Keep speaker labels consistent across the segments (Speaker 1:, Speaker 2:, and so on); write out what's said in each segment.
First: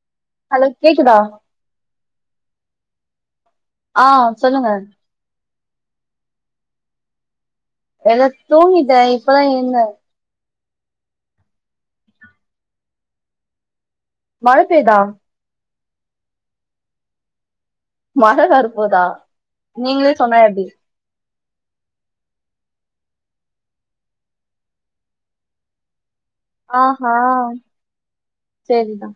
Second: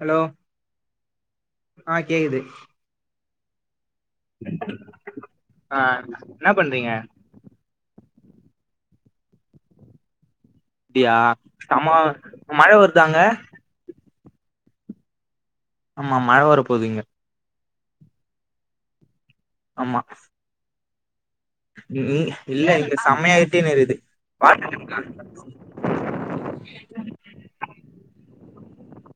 Speaker 1: hello
Speaker 2: hello கேக்குதா
Speaker 1: ஆ‌ கேக்குது
Speaker 2: ஆ சொல்லுங்க
Speaker 1: ஆ என்ன பண்றீங்க
Speaker 2: எதா தூங்கிட்டே இப்ப தா எழுந்தே
Speaker 1: அப்டியா சம மழ வருதா அங்க
Speaker 2: மழ பெய்தா
Speaker 1: ஆமா மழ வர போது இங்க
Speaker 2: மழ வரப்போதா
Speaker 1: ஆமா
Speaker 2: நீங்களே சொன்ன எப்டி
Speaker 1: ம் இல்ல இங்க செம்மையா இருட்டின் இருக்குது [inaudible]
Speaker 2: ஆ ஹா செரிதா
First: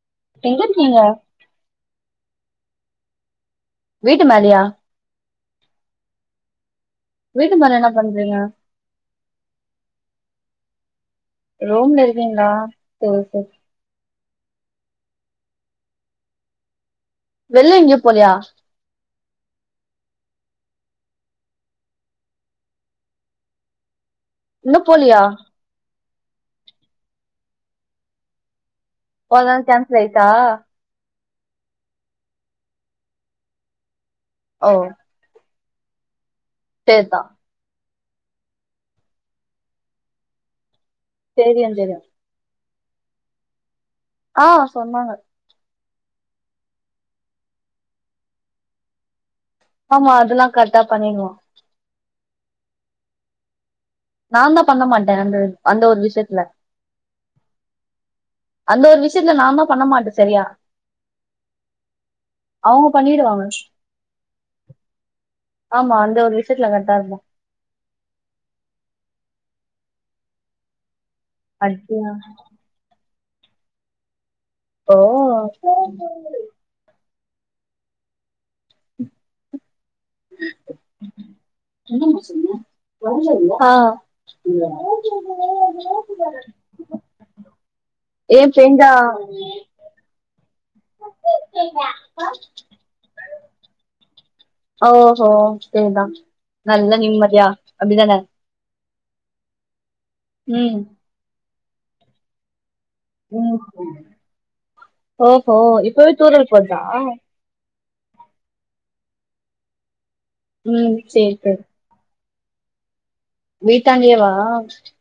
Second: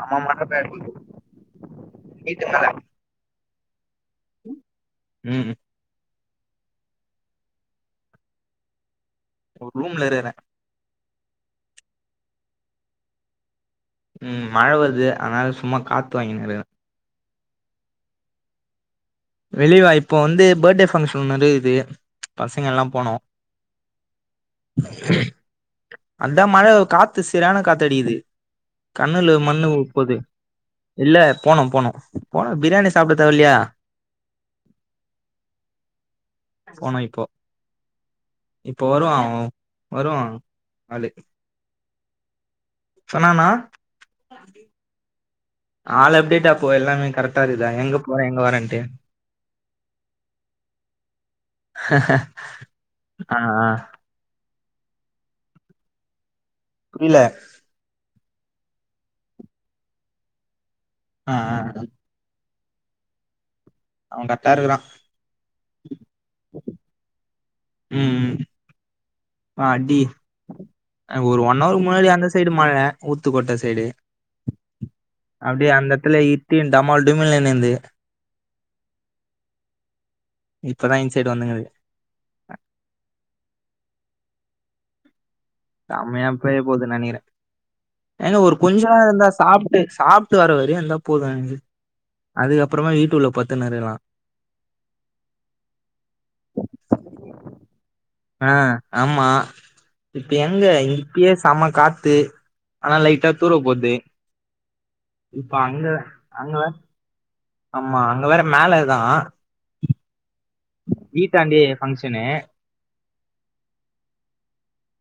Speaker 1: செம மழ
Speaker 2: எங்க
Speaker 1: பெய்து
Speaker 2: இருக்கீங்க
Speaker 1: வீட்டு மேல
Speaker 2: வீட்டு மேலயா
Speaker 1: ம்
Speaker 2: வீட்டு மேல என்ன பண்றீங்க
Speaker 1: ஒர் ரூம்ல இருக்கிறே
Speaker 2: ரூம்ல இருகீங்களா சேர் சேர்
Speaker 1: ம் மழ வருது அதனால சும்மா காத்து வாங்கின்னு இருக்கிறே
Speaker 2: வெள்ய எங்கேயு போலையா
Speaker 1: வெளிவா இப்போ வந்து பர்டே ஃபங்க்ஷன் நெறய இருக்குது பசங்க எல்லா போனோ
Speaker 2: இன்னு போலயா
Speaker 1: அதா மழ காத்து செரியான காத்தடிக்குது கண்ணுல
Speaker 2: அதனால
Speaker 1: மண்ணு உள்
Speaker 2: கேன்சல்
Speaker 1: போது
Speaker 2: ஆயிட்டா
Speaker 1: இல்ல போனு போனு போனு பிரியாணி சாப்பிட தேவ இல்லையா
Speaker 2: ஓ
Speaker 1: போனு
Speaker 2: சேர்தா
Speaker 1: இப்போ இப்ப வருவா அவ வருவா ஆளு
Speaker 2: சேரி அஞ்சனா
Speaker 1: சொன்னானா
Speaker 2: ஆ சொன்னாங்க
Speaker 1: ஆள் அப்டேட்டா போவே எல்லாமே கரெக்டா இருக்குதா எங்க போறே எங்க வாரேன்ட்டு
Speaker 2: ஆமா அதெல்லா கரெக்டா பண்ணிருவா
Speaker 1: ஆ ஆ
Speaker 2: நாந்தா பண்ண மாட்ட அந்த அந்த ஒரு விஷ்யத்ல
Speaker 1: புரில்ல
Speaker 2: அந்த ஒரு விஷயத்துல நா தா பண்ண மாட்டே சரியா
Speaker 1: ஆ ஆ
Speaker 2: அவங்க பண்ணிருவாங்க
Speaker 1: அவ கரெட்டார்க்குறா
Speaker 2: ஆமா அந்த ஒரு விஷயத்துல கரெட்டார்ப்பா
Speaker 1: உம் உம் அடி ஒரு ஒன் அவரு முன்னாடி
Speaker 2: அப்டியா
Speaker 1: அந்த சைடு மழ ஊத்துக்கொட்ட சைடு
Speaker 2: ஓ
Speaker 1: அப்டியே அந்தெடத்துலயெ [inaudible] டமால் டுமில் நிந்தது இப்ப தா இந்த சைடு வந்துங்குது
Speaker 2: ஆ
Speaker 1: செம்மையா பெய்ய போது நெனக்கிறே ஏங்க
Speaker 2: ஏ
Speaker 1: ஒரு கொஞ்ச
Speaker 2: பேஞ்சா
Speaker 1: நேரந்தா சாப்புட்டு சாப் ட்டு வர வரைக்கு இருந்தா போது அதுக்கப்புறமா வீட்டு உள்ள பத்துனுர்க்கறா
Speaker 2: ஓஹோ சரிதா நல்ல நிம்மதியா அப்படிதானெ
Speaker 1: ஆ ஆமா இப்ப எங்க
Speaker 2: ம்
Speaker 1: இப்பயே செம்ம காத்து ஆனா லைட்டா
Speaker 2: ம்
Speaker 1: தூரல் போட்து
Speaker 2: ஓஹோ இப்பவே தூரல்
Speaker 1: அங்க
Speaker 2: போட்தா
Speaker 1: ஆமா அங்க வேற மேலேதா
Speaker 2: ம் சேரி
Speaker 1: வீட்டாண்டயெ பங்க்ஷனு
Speaker 2: வீட்டாண்டெயேவா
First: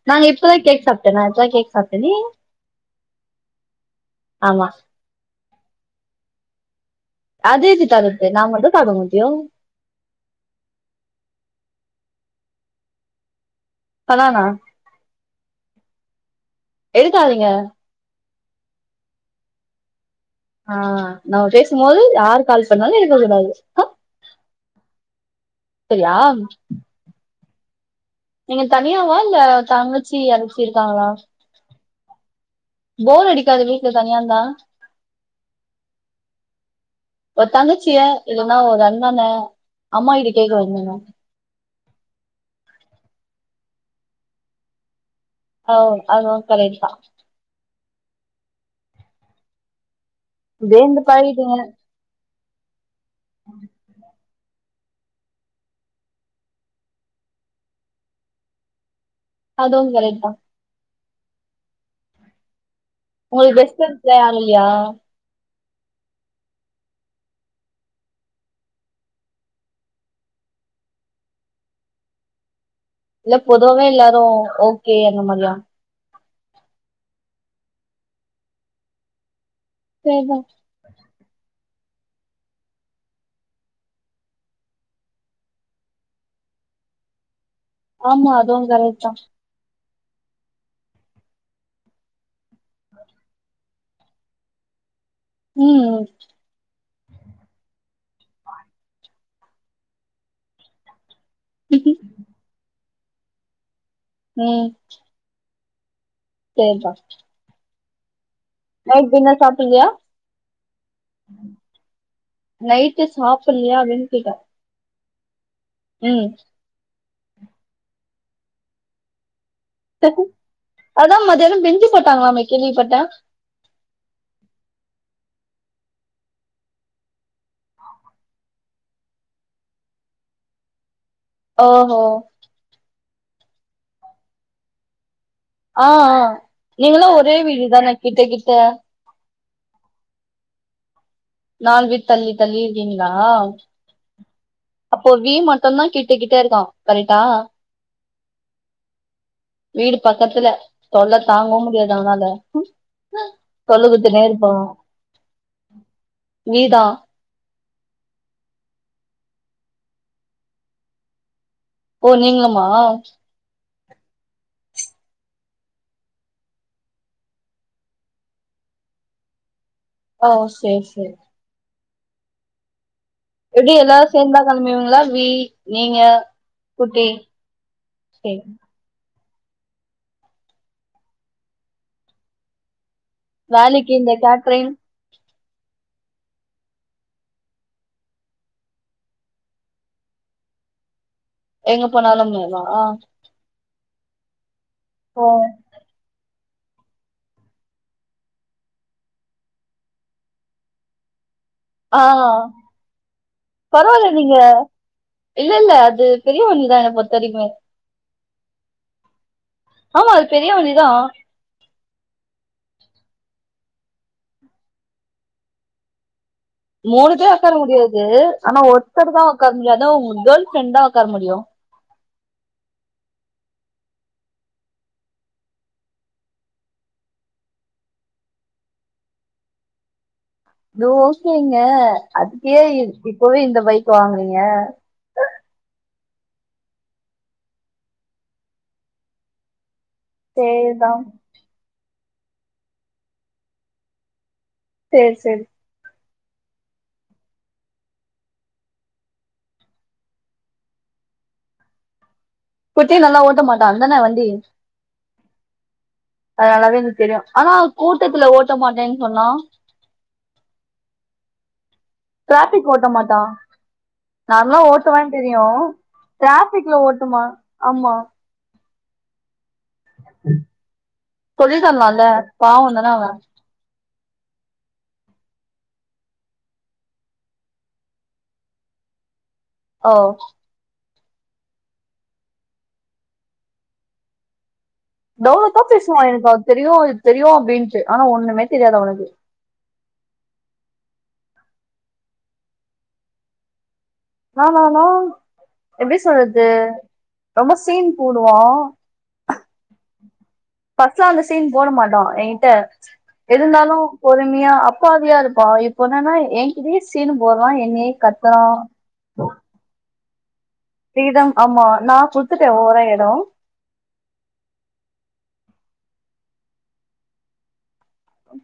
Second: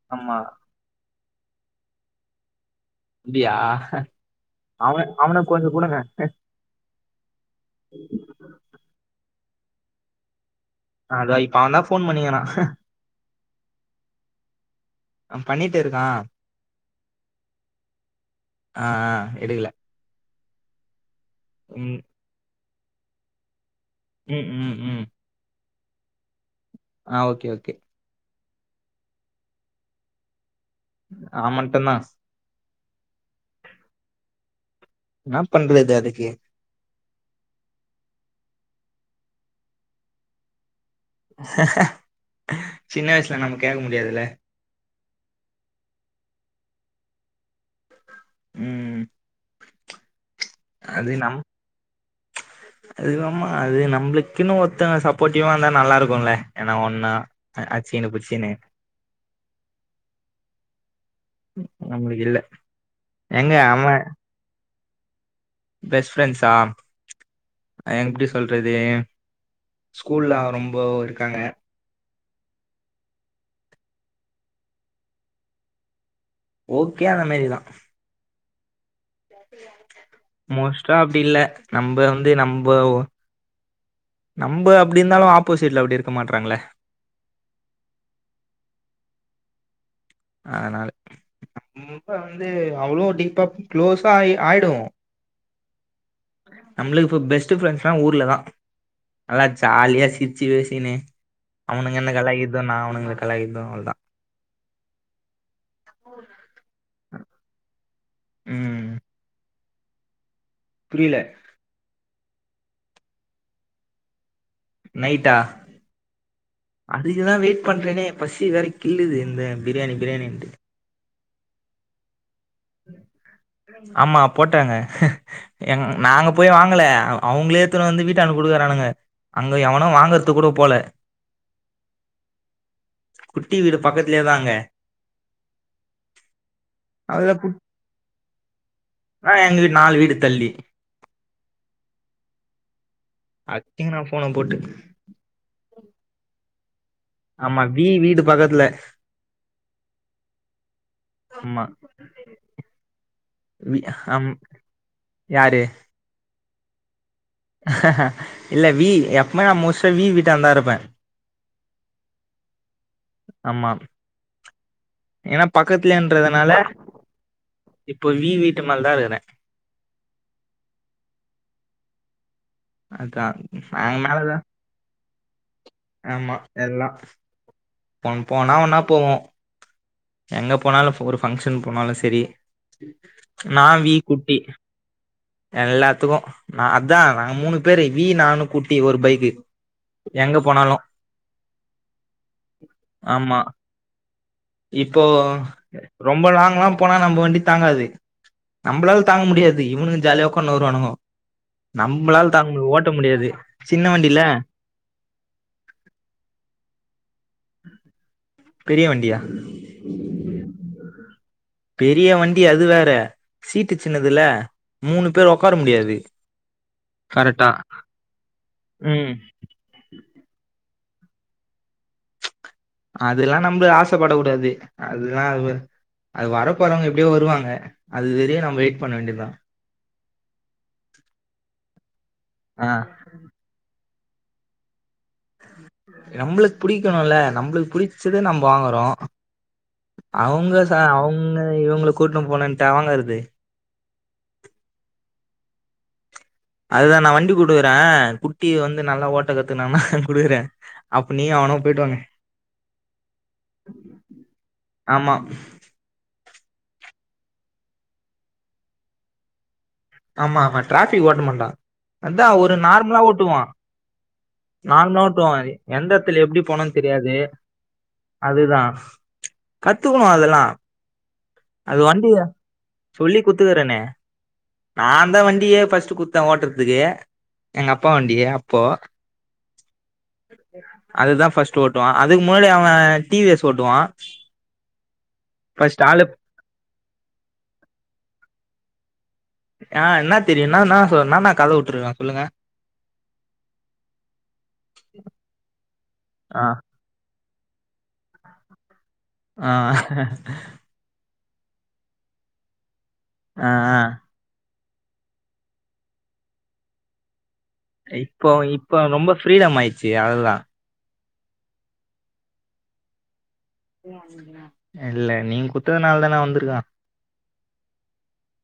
Speaker 2: நாங்க
Speaker 1: ஆமா
Speaker 2: இப்பதா கேக் சாப்ட்டே நா இப்ப தா கேக் சாப்ட்டனே
Speaker 1: அப்டியா அவ அவனுக்கு கொஞ்ச குடுங்க
Speaker 2: அது எப்டி தர்றது நா மட்டு சாப்ட முட்யூ
Speaker 1: நாதா இப்ப அவ தா போன் பண்ணிக்கிறா
Speaker 2: அதான
Speaker 1: பண்ணிட்டிர்க்கா
Speaker 2: எடுக்காதீங்க
Speaker 1: ஆ ஆ எடுக்கல
Speaker 2: ஆ நம்ம
Speaker 1: ம்
Speaker 2: பேசும்போது யார் கால் பண்ணாலு எடுக்க கூடாது அ
Speaker 1: உம் உம் உம்
Speaker 2: சரியா
Speaker 1: ஆ ஓகே ஓகே
Speaker 2: நீங்க தனியாவா இல்ல தங்கச்சி யாராச்சி இருக்காங்களா
Speaker 1: அவன் மட்டும்தான்
Speaker 2: போர் அடிக்காது வீட்டுல தனியார்ந்தா
Speaker 1: என்னா பண்றது அதுக்கு
Speaker 2: ஒரு தங்கச்சிய இல்லன்னா ஒ அண்ணன அம்மா கிட்ட கேக்க வேண்டியத்தா
Speaker 1: சின்ன வயசுல நம்ம கேட்க முடியாதுல்ல
Speaker 2: ஓ அதுவு கரெட் தா
Speaker 1: ம்ம்
Speaker 2: இப்டியே இர்ந்து பழகிடீங்க
Speaker 1: அதுவம்மா அது நம்மளுக் ன்னு ஒத்தங்க சப்போட்டிவா இருந்தா நல்லாருக்குல்ல ஏன்னா ஒண்ணா அச்சின்னு புச்சினு
Speaker 2: அதும் கரெட் தா
Speaker 1: நம்ளுக்கு இல்ல எங்க
Speaker 2: உங்களுக்கு பெஸ்ட்
Speaker 1: அவன்
Speaker 2: ஃப்ரெண்ட்ஸ்லா யாரு இல்லயா
Speaker 1: பெஸ்ட் ஃப்ரெண்ட்ஸா எங் எப்டி சொல்றது ஸ்கூல்ல ரொம்ப இருக்காங்க
Speaker 2: இல்ல பொதுவவே எல்லாரு ஓகே அந்த மாரியா
Speaker 1: ஓகே அந்த மாரிதா
Speaker 2: சேரிதா
Speaker 1: மோஸ்ட்டா அப்டி இல்ல நம்ப வந்து நம்ப நம்ப அப்டி இருந்தாலு ஆப்போசிட்ல அப்டி இருக்க மாட்றாங்களே
Speaker 2: ஆமா அதுவு கரெக்ட்தா
Speaker 1: அதனால ரொம்ப வந்து அவ்ளோ டீப்பா குளோஸா ஆயி ஆயிடுவோ
Speaker 2: ம்
Speaker 1: நம்மளுக்கு இப்ப பெஸ்ட் ஃப்ரெண்ட்ஸ்லா ஊர்லதா நல்லா ஜாலியா சிரிச்சி பேசிகினு அவுனுங்க என்ன கலாய்க்கிறது நா அவுனங்க கலாய்க்கிறது அவ்ளோதா
Speaker 2: ம்
Speaker 1: ஓ
Speaker 2: சேரிப்பா
Speaker 1: ம்
Speaker 2: நைட் டின்னர் சாப்புட்லையா
Speaker 1: புரியல
Speaker 2: நைட்டு சாப்புட்லையா அப்டினு கேட்ட
Speaker 1: நைட்டா
Speaker 2: ம்
Speaker 1: அதுக்குதா வெயிட் பண்றேனே பசி வேற கில்லுது இந்த பிரியாணி பிரியாணிட்டு
Speaker 2: அதா மதியானம் பிரிஞ்சி போட்டாங்களாமே கேள்விப்பட்ட
Speaker 1: ஆமா போட்டாங்க எங் நாங்க போய் வாங்கல அவங்களே எடுத்துனு வந்து வீட்டாண்ட குடுக்குறானுங்க அங்க எவனு வாங்கறதுக்கு கூட போல
Speaker 2: ஓஹோ
Speaker 1: குட்டி வீடு பக்கத்துலயேதா அங்க
Speaker 2: ஆஆ நீங்களு
Speaker 1: அதுல
Speaker 2: ஒரே
Speaker 1: குட்
Speaker 2: வீடு தான கிட்ட கிட்ட
Speaker 1: ஆ எங்க வீட்டு நாலு வீடு தள்ளி
Speaker 2: நாலு வீடு தள்ளி தள்ளி இருக்கீங்களா
Speaker 1: அடிச்சிங்க நா போன போட்டு
Speaker 2: அப்போ வி மட்டும்தா கிட்டக்கிட்ட இருக்கா கரெக்டா
Speaker 1: ஆமா வீ வீடு பக்கத்துல
Speaker 2: வீடு பக்கத்துல தொல்ல தாங்கவு
Speaker 1: ஆமா
Speaker 2: முடியாது அவனால
Speaker 1: வி
Speaker 2: தொல்ல குடுத்துனே
Speaker 1: ஆம்
Speaker 2: இருப்பா
Speaker 1: யாரு
Speaker 2: வீ தா
Speaker 1: இல்ல வி எப்பமே நா மோஸ்ட்டா வி வீட்டாண்டதா இருப்ப
Speaker 2: ஓ நீங்களுமா
Speaker 1: ஆமா ஏன்னா பக்கத்துலன்றதுனால இப்போ வி வீட்டு மேல தா இருக்கற
Speaker 2: ஓ சேரி சேரி
Speaker 1: அதா
Speaker 2: எப்டி
Speaker 1: நாங்க
Speaker 2: எல்லாரு
Speaker 1: மேலதா
Speaker 2: சேந்துதா கெழம்புவீங்ளா வி நீங்க குட்டி
Speaker 1: ஒன்
Speaker 2: சேரி
Speaker 1: போனா ஒன்னா போவோ எங்க போனாலு ஒரு பஃங்க்ஷன் போனாலு செரி நா
Speaker 2: வேலைக்கு
Speaker 1: வி
Speaker 2: இந்த
Speaker 1: குட்டி
Speaker 2: கேட்ரிங்
Speaker 1: எல்லாத்துக்கும் நா அதா நாங்க மூனு பேரு வி நானு குட்டி ஒரு பைக்கு எங்க போனாலு
Speaker 2: எங்க போனாலும்மேவா
Speaker 1: ஆம்மா இப்போ
Speaker 2: ஓ
Speaker 1: ரொம்ப லாங்லா போனா நம்ம வண்டி தாங்காது நம்ளால தாங்க முடியாது இவனுங்க ஜாலியா உக்கான்னு வருவானுங்கோ நம்ளால் தாங் ஓட்ட முடியா
Speaker 2: பரவாயில்ல நீங்க இல்ல இல்ல அது பெரிய வண்டிதானே பத்தடிக்கு மேல
Speaker 1: பெரிய வண்டியா
Speaker 2: ஆமா அது பெரியவண்டிதா
Speaker 1: பெரிய வண்டி அது வேற சீட்டு சின்னதுல மூனு பேரு ஒக்கார முடியாது
Speaker 2: மூனு பேரு
Speaker 1: கரெக்டா
Speaker 2: உக்கார முடியாது ஆனா ஒருத்தர்
Speaker 1: ம்
Speaker 2: தா உக்கார முடியு அதா உங்க கேள் ஃப்ரெண்ட் தா உக்கார முடியு
Speaker 1: அதெல்லா நம்ள ஆசப்படக் கூடாது அதல்லா அது வரப்போறவங்க எப்டியோ வருவாங்க அது வரியு நம்ம வெயிட் பண்ண வேண்டியதுதா
Speaker 2: அது ஓகேங்க அதுக்கு ஏ
Speaker 1: ஆ
Speaker 2: இப்பவே இந்த பைக் வாங்குறீங்க
Speaker 1: நம்மளுக்கு புடிக்கணுல்ல நம்மளுக்கு புடிச்சத நம்ம வாங்குறோ அவங்க சா
Speaker 2: சரிதா
Speaker 1: அவங்க இவங்கள கூட்டின்னு போனுன்ட்டா வாங்கறது
Speaker 2: சேரி சேரி
Speaker 1: அதுதா நா வண்டி குடுக்குறே குட்டி வந்து நல்லா ஓட்ட கத்துனான குடுக்குறே அப்ப நீயு அவனு போயிட்டு வாங்க
Speaker 2: குட்டி நல்லா ஓட்ட மாட்டான்தானே வண்டி
Speaker 1: ஆமா
Speaker 2: அது நல்லாவே எனக் தெரியு ஆனா கூட்டத்துல ஓட்ட மாட்டேன்னு சொன்னா
Speaker 1: ஆமா ஆமா டிராஃபிக் ஓட்ட மாட்டா அத்தா ஒரு
Speaker 2: டிராபிக் ஓட்ட
Speaker 1: நார்மலா
Speaker 2: மாட்டான்
Speaker 1: ஓட்டுவா நார்மலா
Speaker 2: ஓட்டுவான்னு
Speaker 1: ஓட்டுவா
Speaker 2: தெரியு
Speaker 1: எந்தத்துல எப்டி போனுன்
Speaker 2: டிராபிக்ல
Speaker 1: தெரியாது
Speaker 2: ஓட்டுமா ஆமா
Speaker 1: அதுதா கத்துக்கணு அதெல்லாம்
Speaker 2: சொல்லித் தரலால்ல பாவம் தானே அவெ
Speaker 1: கத்துத்தரனே நான் தா வண்டியே ஃபஸ்ட் குடுத்தே ஓட்றதுக்கு எங்க அப்பா வண்டிய அப்போ
Speaker 2: ஓ
Speaker 1: அதுதா ஃபஸ்ட் ஓட்டுவா அதுக்கு முன்னாடி அவெ டி வி எஸ் ஓட்டுவா
Speaker 2: தவுலதா
Speaker 1: ஃபர்ஸ்ட்
Speaker 2: பேசுவா
Speaker 1: ஆளு
Speaker 2: எனக்கு அது தெரியு இது தெரியு அப்டின்னுட்டு ஆனா ஒன்னுமே தெரியாது அவனுக்கு
Speaker 1: ஆ என்ன தெரியு என்னா என்னா சொ நானா கத விட்டுருக்கே சொல்லுங்க
Speaker 2: ந நானா எப்டி
Speaker 1: ஆ
Speaker 2: சொல்றது ரொம்ப சீன் போடுவா
Speaker 1: ஆ
Speaker 2: பஸ்ட் அந்த சீன் போட மாட்டா என்கிட்ட எத
Speaker 1: ஆ ஆ
Speaker 2: இருந்தாலும் பொரு ம்மியா அப்பாவியா இருப்பா இப்ப என்னன்னா என்கிட்டயே சீனு போடுறா என்னயே
Speaker 1: இப்போ
Speaker 2: கத்துறா
Speaker 1: இப்போ ரொம்ப ஃப்ரீடம் ஆயிச்சு அதுதா
Speaker 2: ஃப்ரீடம் ஆமா நா குடுத்துட்டே ஓவரா எடொ
Speaker 1: இல்ல நீங் குத்ததுனால் தானே வந்திருக்கா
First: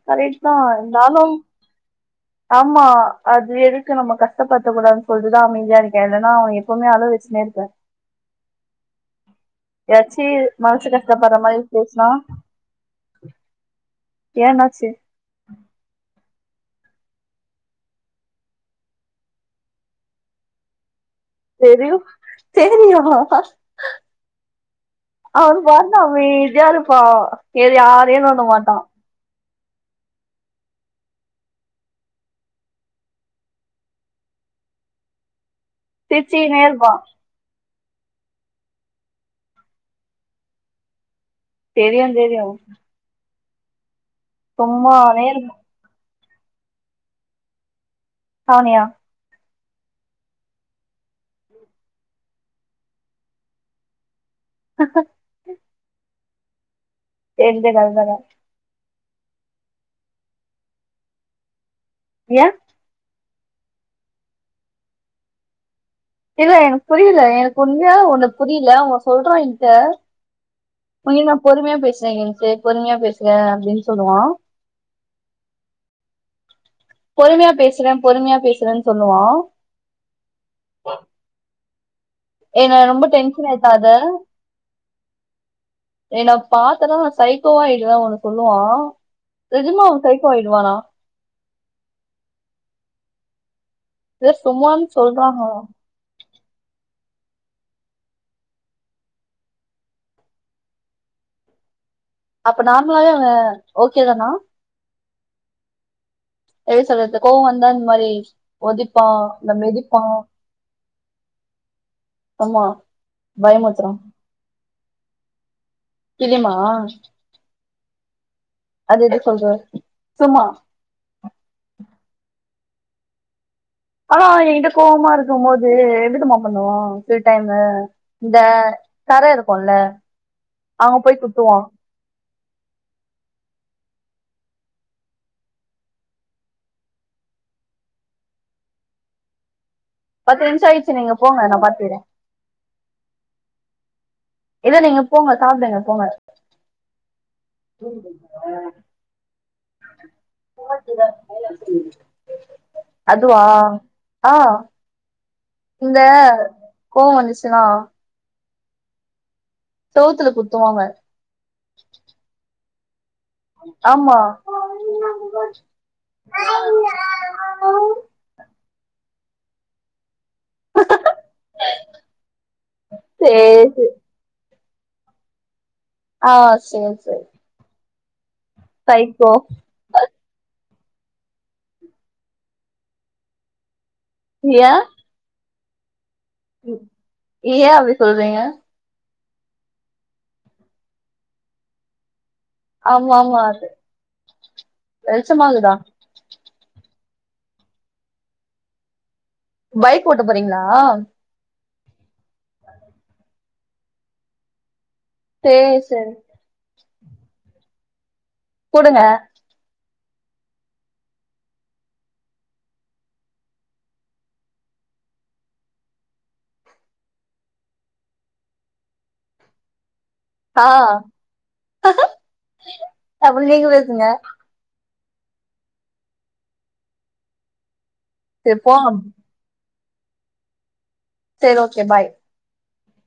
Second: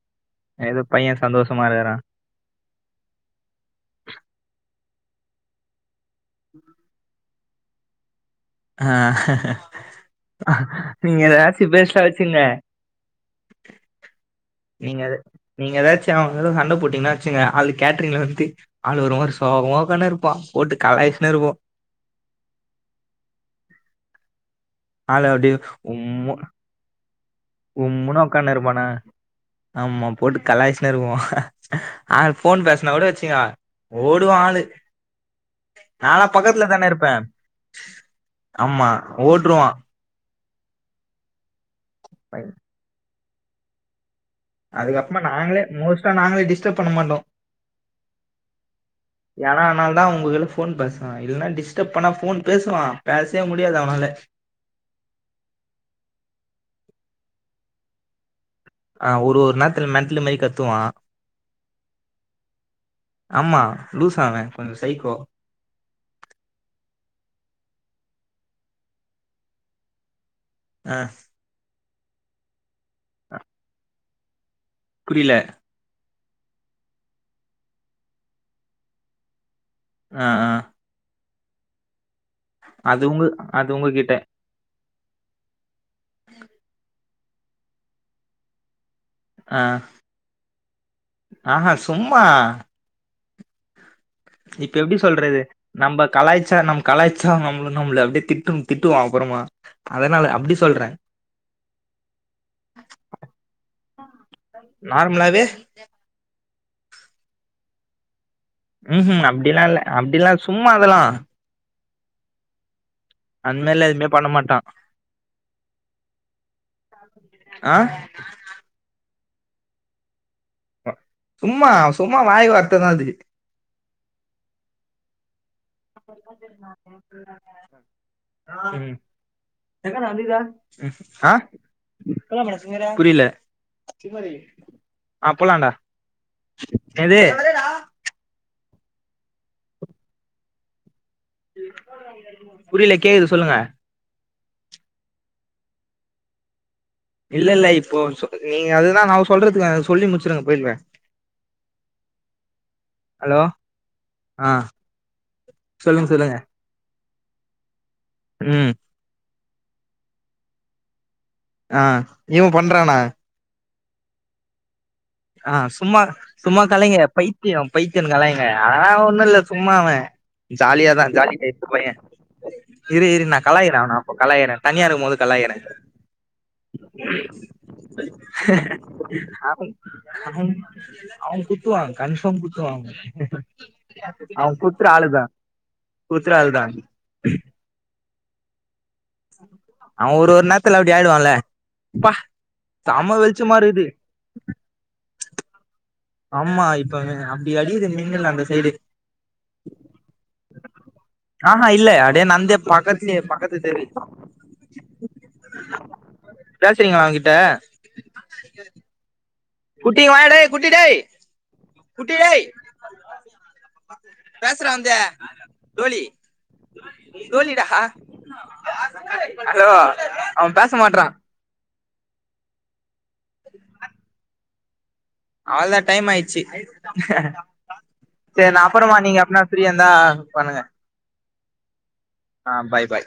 Speaker 2: கரக்ட்டு தா
Speaker 1: ஏதோ பைய
Speaker 2: இருந்தாலும்
Speaker 1: சந்தோஷமா இருக்கறா
Speaker 2: ஆமா அது எதுக்கு நம்ம கஷ்டப்படுத்த கூடாதுன் சொல்ட்டுதா அமைதியா இருக்க இல்லன்னா அவ எப்பவுமே அழ வெச்சுன்னே இருப்பே
Speaker 1: அ
Speaker 2: ஏதாச்சும் மனசு
Speaker 1: நீங்க
Speaker 2: கஷ்டப்படுற மாதிரி
Speaker 1: ஏதாசி பேஷா
Speaker 2: பேசினா
Speaker 1: வெச்சுங்க
Speaker 2: ஏன்னாச்சு
Speaker 1: நீங்க அது நீங்க எதாச்சு அவங்களு சண்டப் போட்டிங்ன்னா வச்சுங்க அவளுக்கு கேட்டரிங்ல அத பத்தி ஆளு ஒரு மாரி சோகமா உக்கான்னு இருப்பா போட்டு கலாய்ச்சுன்னே இருப்போ
Speaker 2: தெரியு தெரியூ
Speaker 1: ஆளு
Speaker 2: அவ
Speaker 1: அப்டியே
Speaker 2: பாட்டுன்னு
Speaker 1: உம்மு
Speaker 2: அமைதியா இருப்பா எது யாரையூ
Speaker 1: உம்முன்னு
Speaker 2: நோண்ட
Speaker 1: உக்கான்னு
Speaker 2: மாட்டா
Speaker 1: இருப்பானா ஆமா போட்டு கலாய்ச்சின்னு இருப்போ ஆளு ஃபோன் பேசுனா கூட வச்சுங்க ஓடுவா ஆளு நாலா
Speaker 2: சிரிச்சுக்கினே
Speaker 1: பக்கத்துல தான
Speaker 2: இருப்பான்
Speaker 1: இருப்ப ஆமா ஓட்ருவா
Speaker 2: தெரியூ தெரியூ
Speaker 1: அதுக்கப்பமா
Speaker 2: சும்மாவே இருக்கும்
Speaker 1: நாங்களே மோஸ்ட்டா நாங்களே டிஸ்டப் பண்ண மாட்டோ
Speaker 2: அவனயா
Speaker 1: ஏன்னா ஆனால தா உங்ககிட்ட ஃபோன் பேசுவ இல்னா டிஸ்டர்ப் பண்ணா ஃபோன் பேசுவா பேசவே முடியாது அவனால
Speaker 2: தெரிஞ்சனால தான
Speaker 1: ஆ ஒரு ஒரு நேரத்துல மெண்ட்டல்லு மேரி கத்துவா
Speaker 2: ஏ
Speaker 1: ஆமா லூஸ் அவ கொஞ்சோ சைக்கோ
Speaker 2: இல்ல எனக்கு புரில எனக்கு உண்மையாவே ஒன்னு புரில அவ சொல்றா ஏகிட்ட
Speaker 1: ஆ
Speaker 2: உன்னைய நா பொறுமையா பேசுற என்சு பொறுமையா பேசுற அப்டின் சொல்லுவா
Speaker 1: புரில
Speaker 2: பொறுமையா பேசுற பொறுமையா பேசறன் சொல்லுவா
Speaker 1: அ அ
Speaker 2: என்ன
Speaker 1: அது
Speaker 2: ரொம்ப
Speaker 1: உங்க
Speaker 2: டென்ஷன்
Speaker 1: அது
Speaker 2: ஏத்தாத
Speaker 1: உங்ககிட்ட
Speaker 2: என்ன பாத்தன்னா நா சைக்கோ ஆயிடுவ ஒண்ணு சொல்லுவா
Speaker 1: ஆ
Speaker 2: நெஜமா அவ சைக்கோ ஆயிடுவானா
Speaker 1: ஆஹா சும்மா
Speaker 2: இதை
Speaker 1: இப்ப
Speaker 2: சும்மான்னு
Speaker 1: எப்டி சொல்றது
Speaker 2: சொல்றாங்க
Speaker 1: நம்ப கலாய்ச்சா நம் கலாய்ச்சா நம்ள நம்ள அப்டே திட்டு திட்டுவா அப்பறமா அதனால அப்டி சொல்ற
Speaker 2: அப்ப நார்மலாவே அவ ஓகே தானா
Speaker 1: நார்மலாவே
Speaker 2: எப்டி சொல்றது கோவோ வந்தா இந்த மாரி
Speaker 1: ம் ம் அப்டிலா இல்ல அப்டிலா சும்மா அதல்லா
Speaker 2: ஆமா
Speaker 1: அந் மாரிலா எதுவுமே பண்ண மாட்டா
Speaker 2: தெரிமா
Speaker 1: அ
Speaker 2: அது எப்டி சொல்ற சும்மா
Speaker 1: [unintelligible] சும்மா சும்மா வாய் வார்த்த தா அது
Speaker 2: அனா அவ எங்கிட்ட கோபமா இருக்கும் போ து என்ன தெரிமா பண்ணுவோ சில டைமு இந்த தர இருக்குல்ல அங்க போய் குத்துவா
Speaker 1: புரியில ஆ போலான்டாக இன்னது
Speaker 2: பத்து நிம்ஷோ ஆயிச்சு நீங்க போங்க நா பாத்துக்கற
Speaker 1: புரில கேக்குது சொல்லுங்க
Speaker 2: இல்ல நீங்க போங்க சாப்டுங்க போங்க
Speaker 1: இல்ல இல்ல இப்போ சொ நீங்க அதுதா இன்னாவோ சொல்றதுக்கு வந் சொல்லி முடிச்சிருங்க போய்ருவ
Speaker 2: அதுவா அ
Speaker 1: ஆ
Speaker 2: இந்த
Speaker 1: சொல்லுங்க சொல்லுங்க
Speaker 2: கோவ வந்துச்சுன்னா
Speaker 1: ம்
Speaker 2: செவுத்துல குத்துவாங்க
Speaker 1: ஆ இவ பண்றானா
Speaker 2: ஆமா
Speaker 1: ஆ சும்மா சும்மா கலைங்க பைத்தியோ பைத்தியோன் கலைங்க ஆ ஒண்ணு இல்ல சும்மா அவ ஜாலியாதா ஜாலி டைப் பைய இரு இரு நா
Speaker 2: சேரி
Speaker 1: கலாய்க்கிற
Speaker 2: சேரி
Speaker 1: அவன கலாய்க்கிற தனியா இருக்கும் போது கலாய்க்கிற
Speaker 2: ஆ சேரி சேரி சைக்கோ
Speaker 1: ஆஹும் அ அவுங்க குத்துவாங்க கன்ஃபார்ம் குத்துவாங்க அவ
Speaker 2: ஏன்
Speaker 1: குத்தற ஆளுதா குத்துற ஆள்தா
Speaker 2: ஏ அப்டி சொல்றீங்க
Speaker 1: அவ ஒரு ஒரு நேரத்துல அப்டி ஆய்டுவான்ல அப்பா சம வெளிச்சமா இருக்குது
Speaker 2: வெளிச்சமா இருக்குதா
Speaker 1: ஆமா இப்ப அப்டி அடிக்குது மின்னல் அந்த சைடு
Speaker 2: பைக் ஓட்ட போறீங்களா
Speaker 1: ஆஹா இல்ல அப்டே நடந்தே பக்கத்துலயே பக்கத்து தெரு
Speaker 2: செரி செரி
Speaker 1: பேசுறீங்களா அவங்கிட்ட
Speaker 2: குடுங்க
Speaker 1: குட்டி வாயாடா டேய் குட்டி டேய் குட்டி டேய் பேசறா வந்து டோலி டோலிடா ஹலோ அவன்
Speaker 2: ஆ
Speaker 1: பேச மாட்றான்
Speaker 2: அப்ப நீங்க பேசுங்க
Speaker 1: அவ்ளதா டைம் ஆயிச்சு செரி
Speaker 2: சரி
Speaker 1: ந அப்பறமா
Speaker 2: போலாம்
Speaker 1: நீங்க அப்னா ஃப்ரீயா இருந்தா பண்ணுங்க
Speaker 2: செரி ஓகே பாய்
Speaker 1: ஆ பாய் பாய்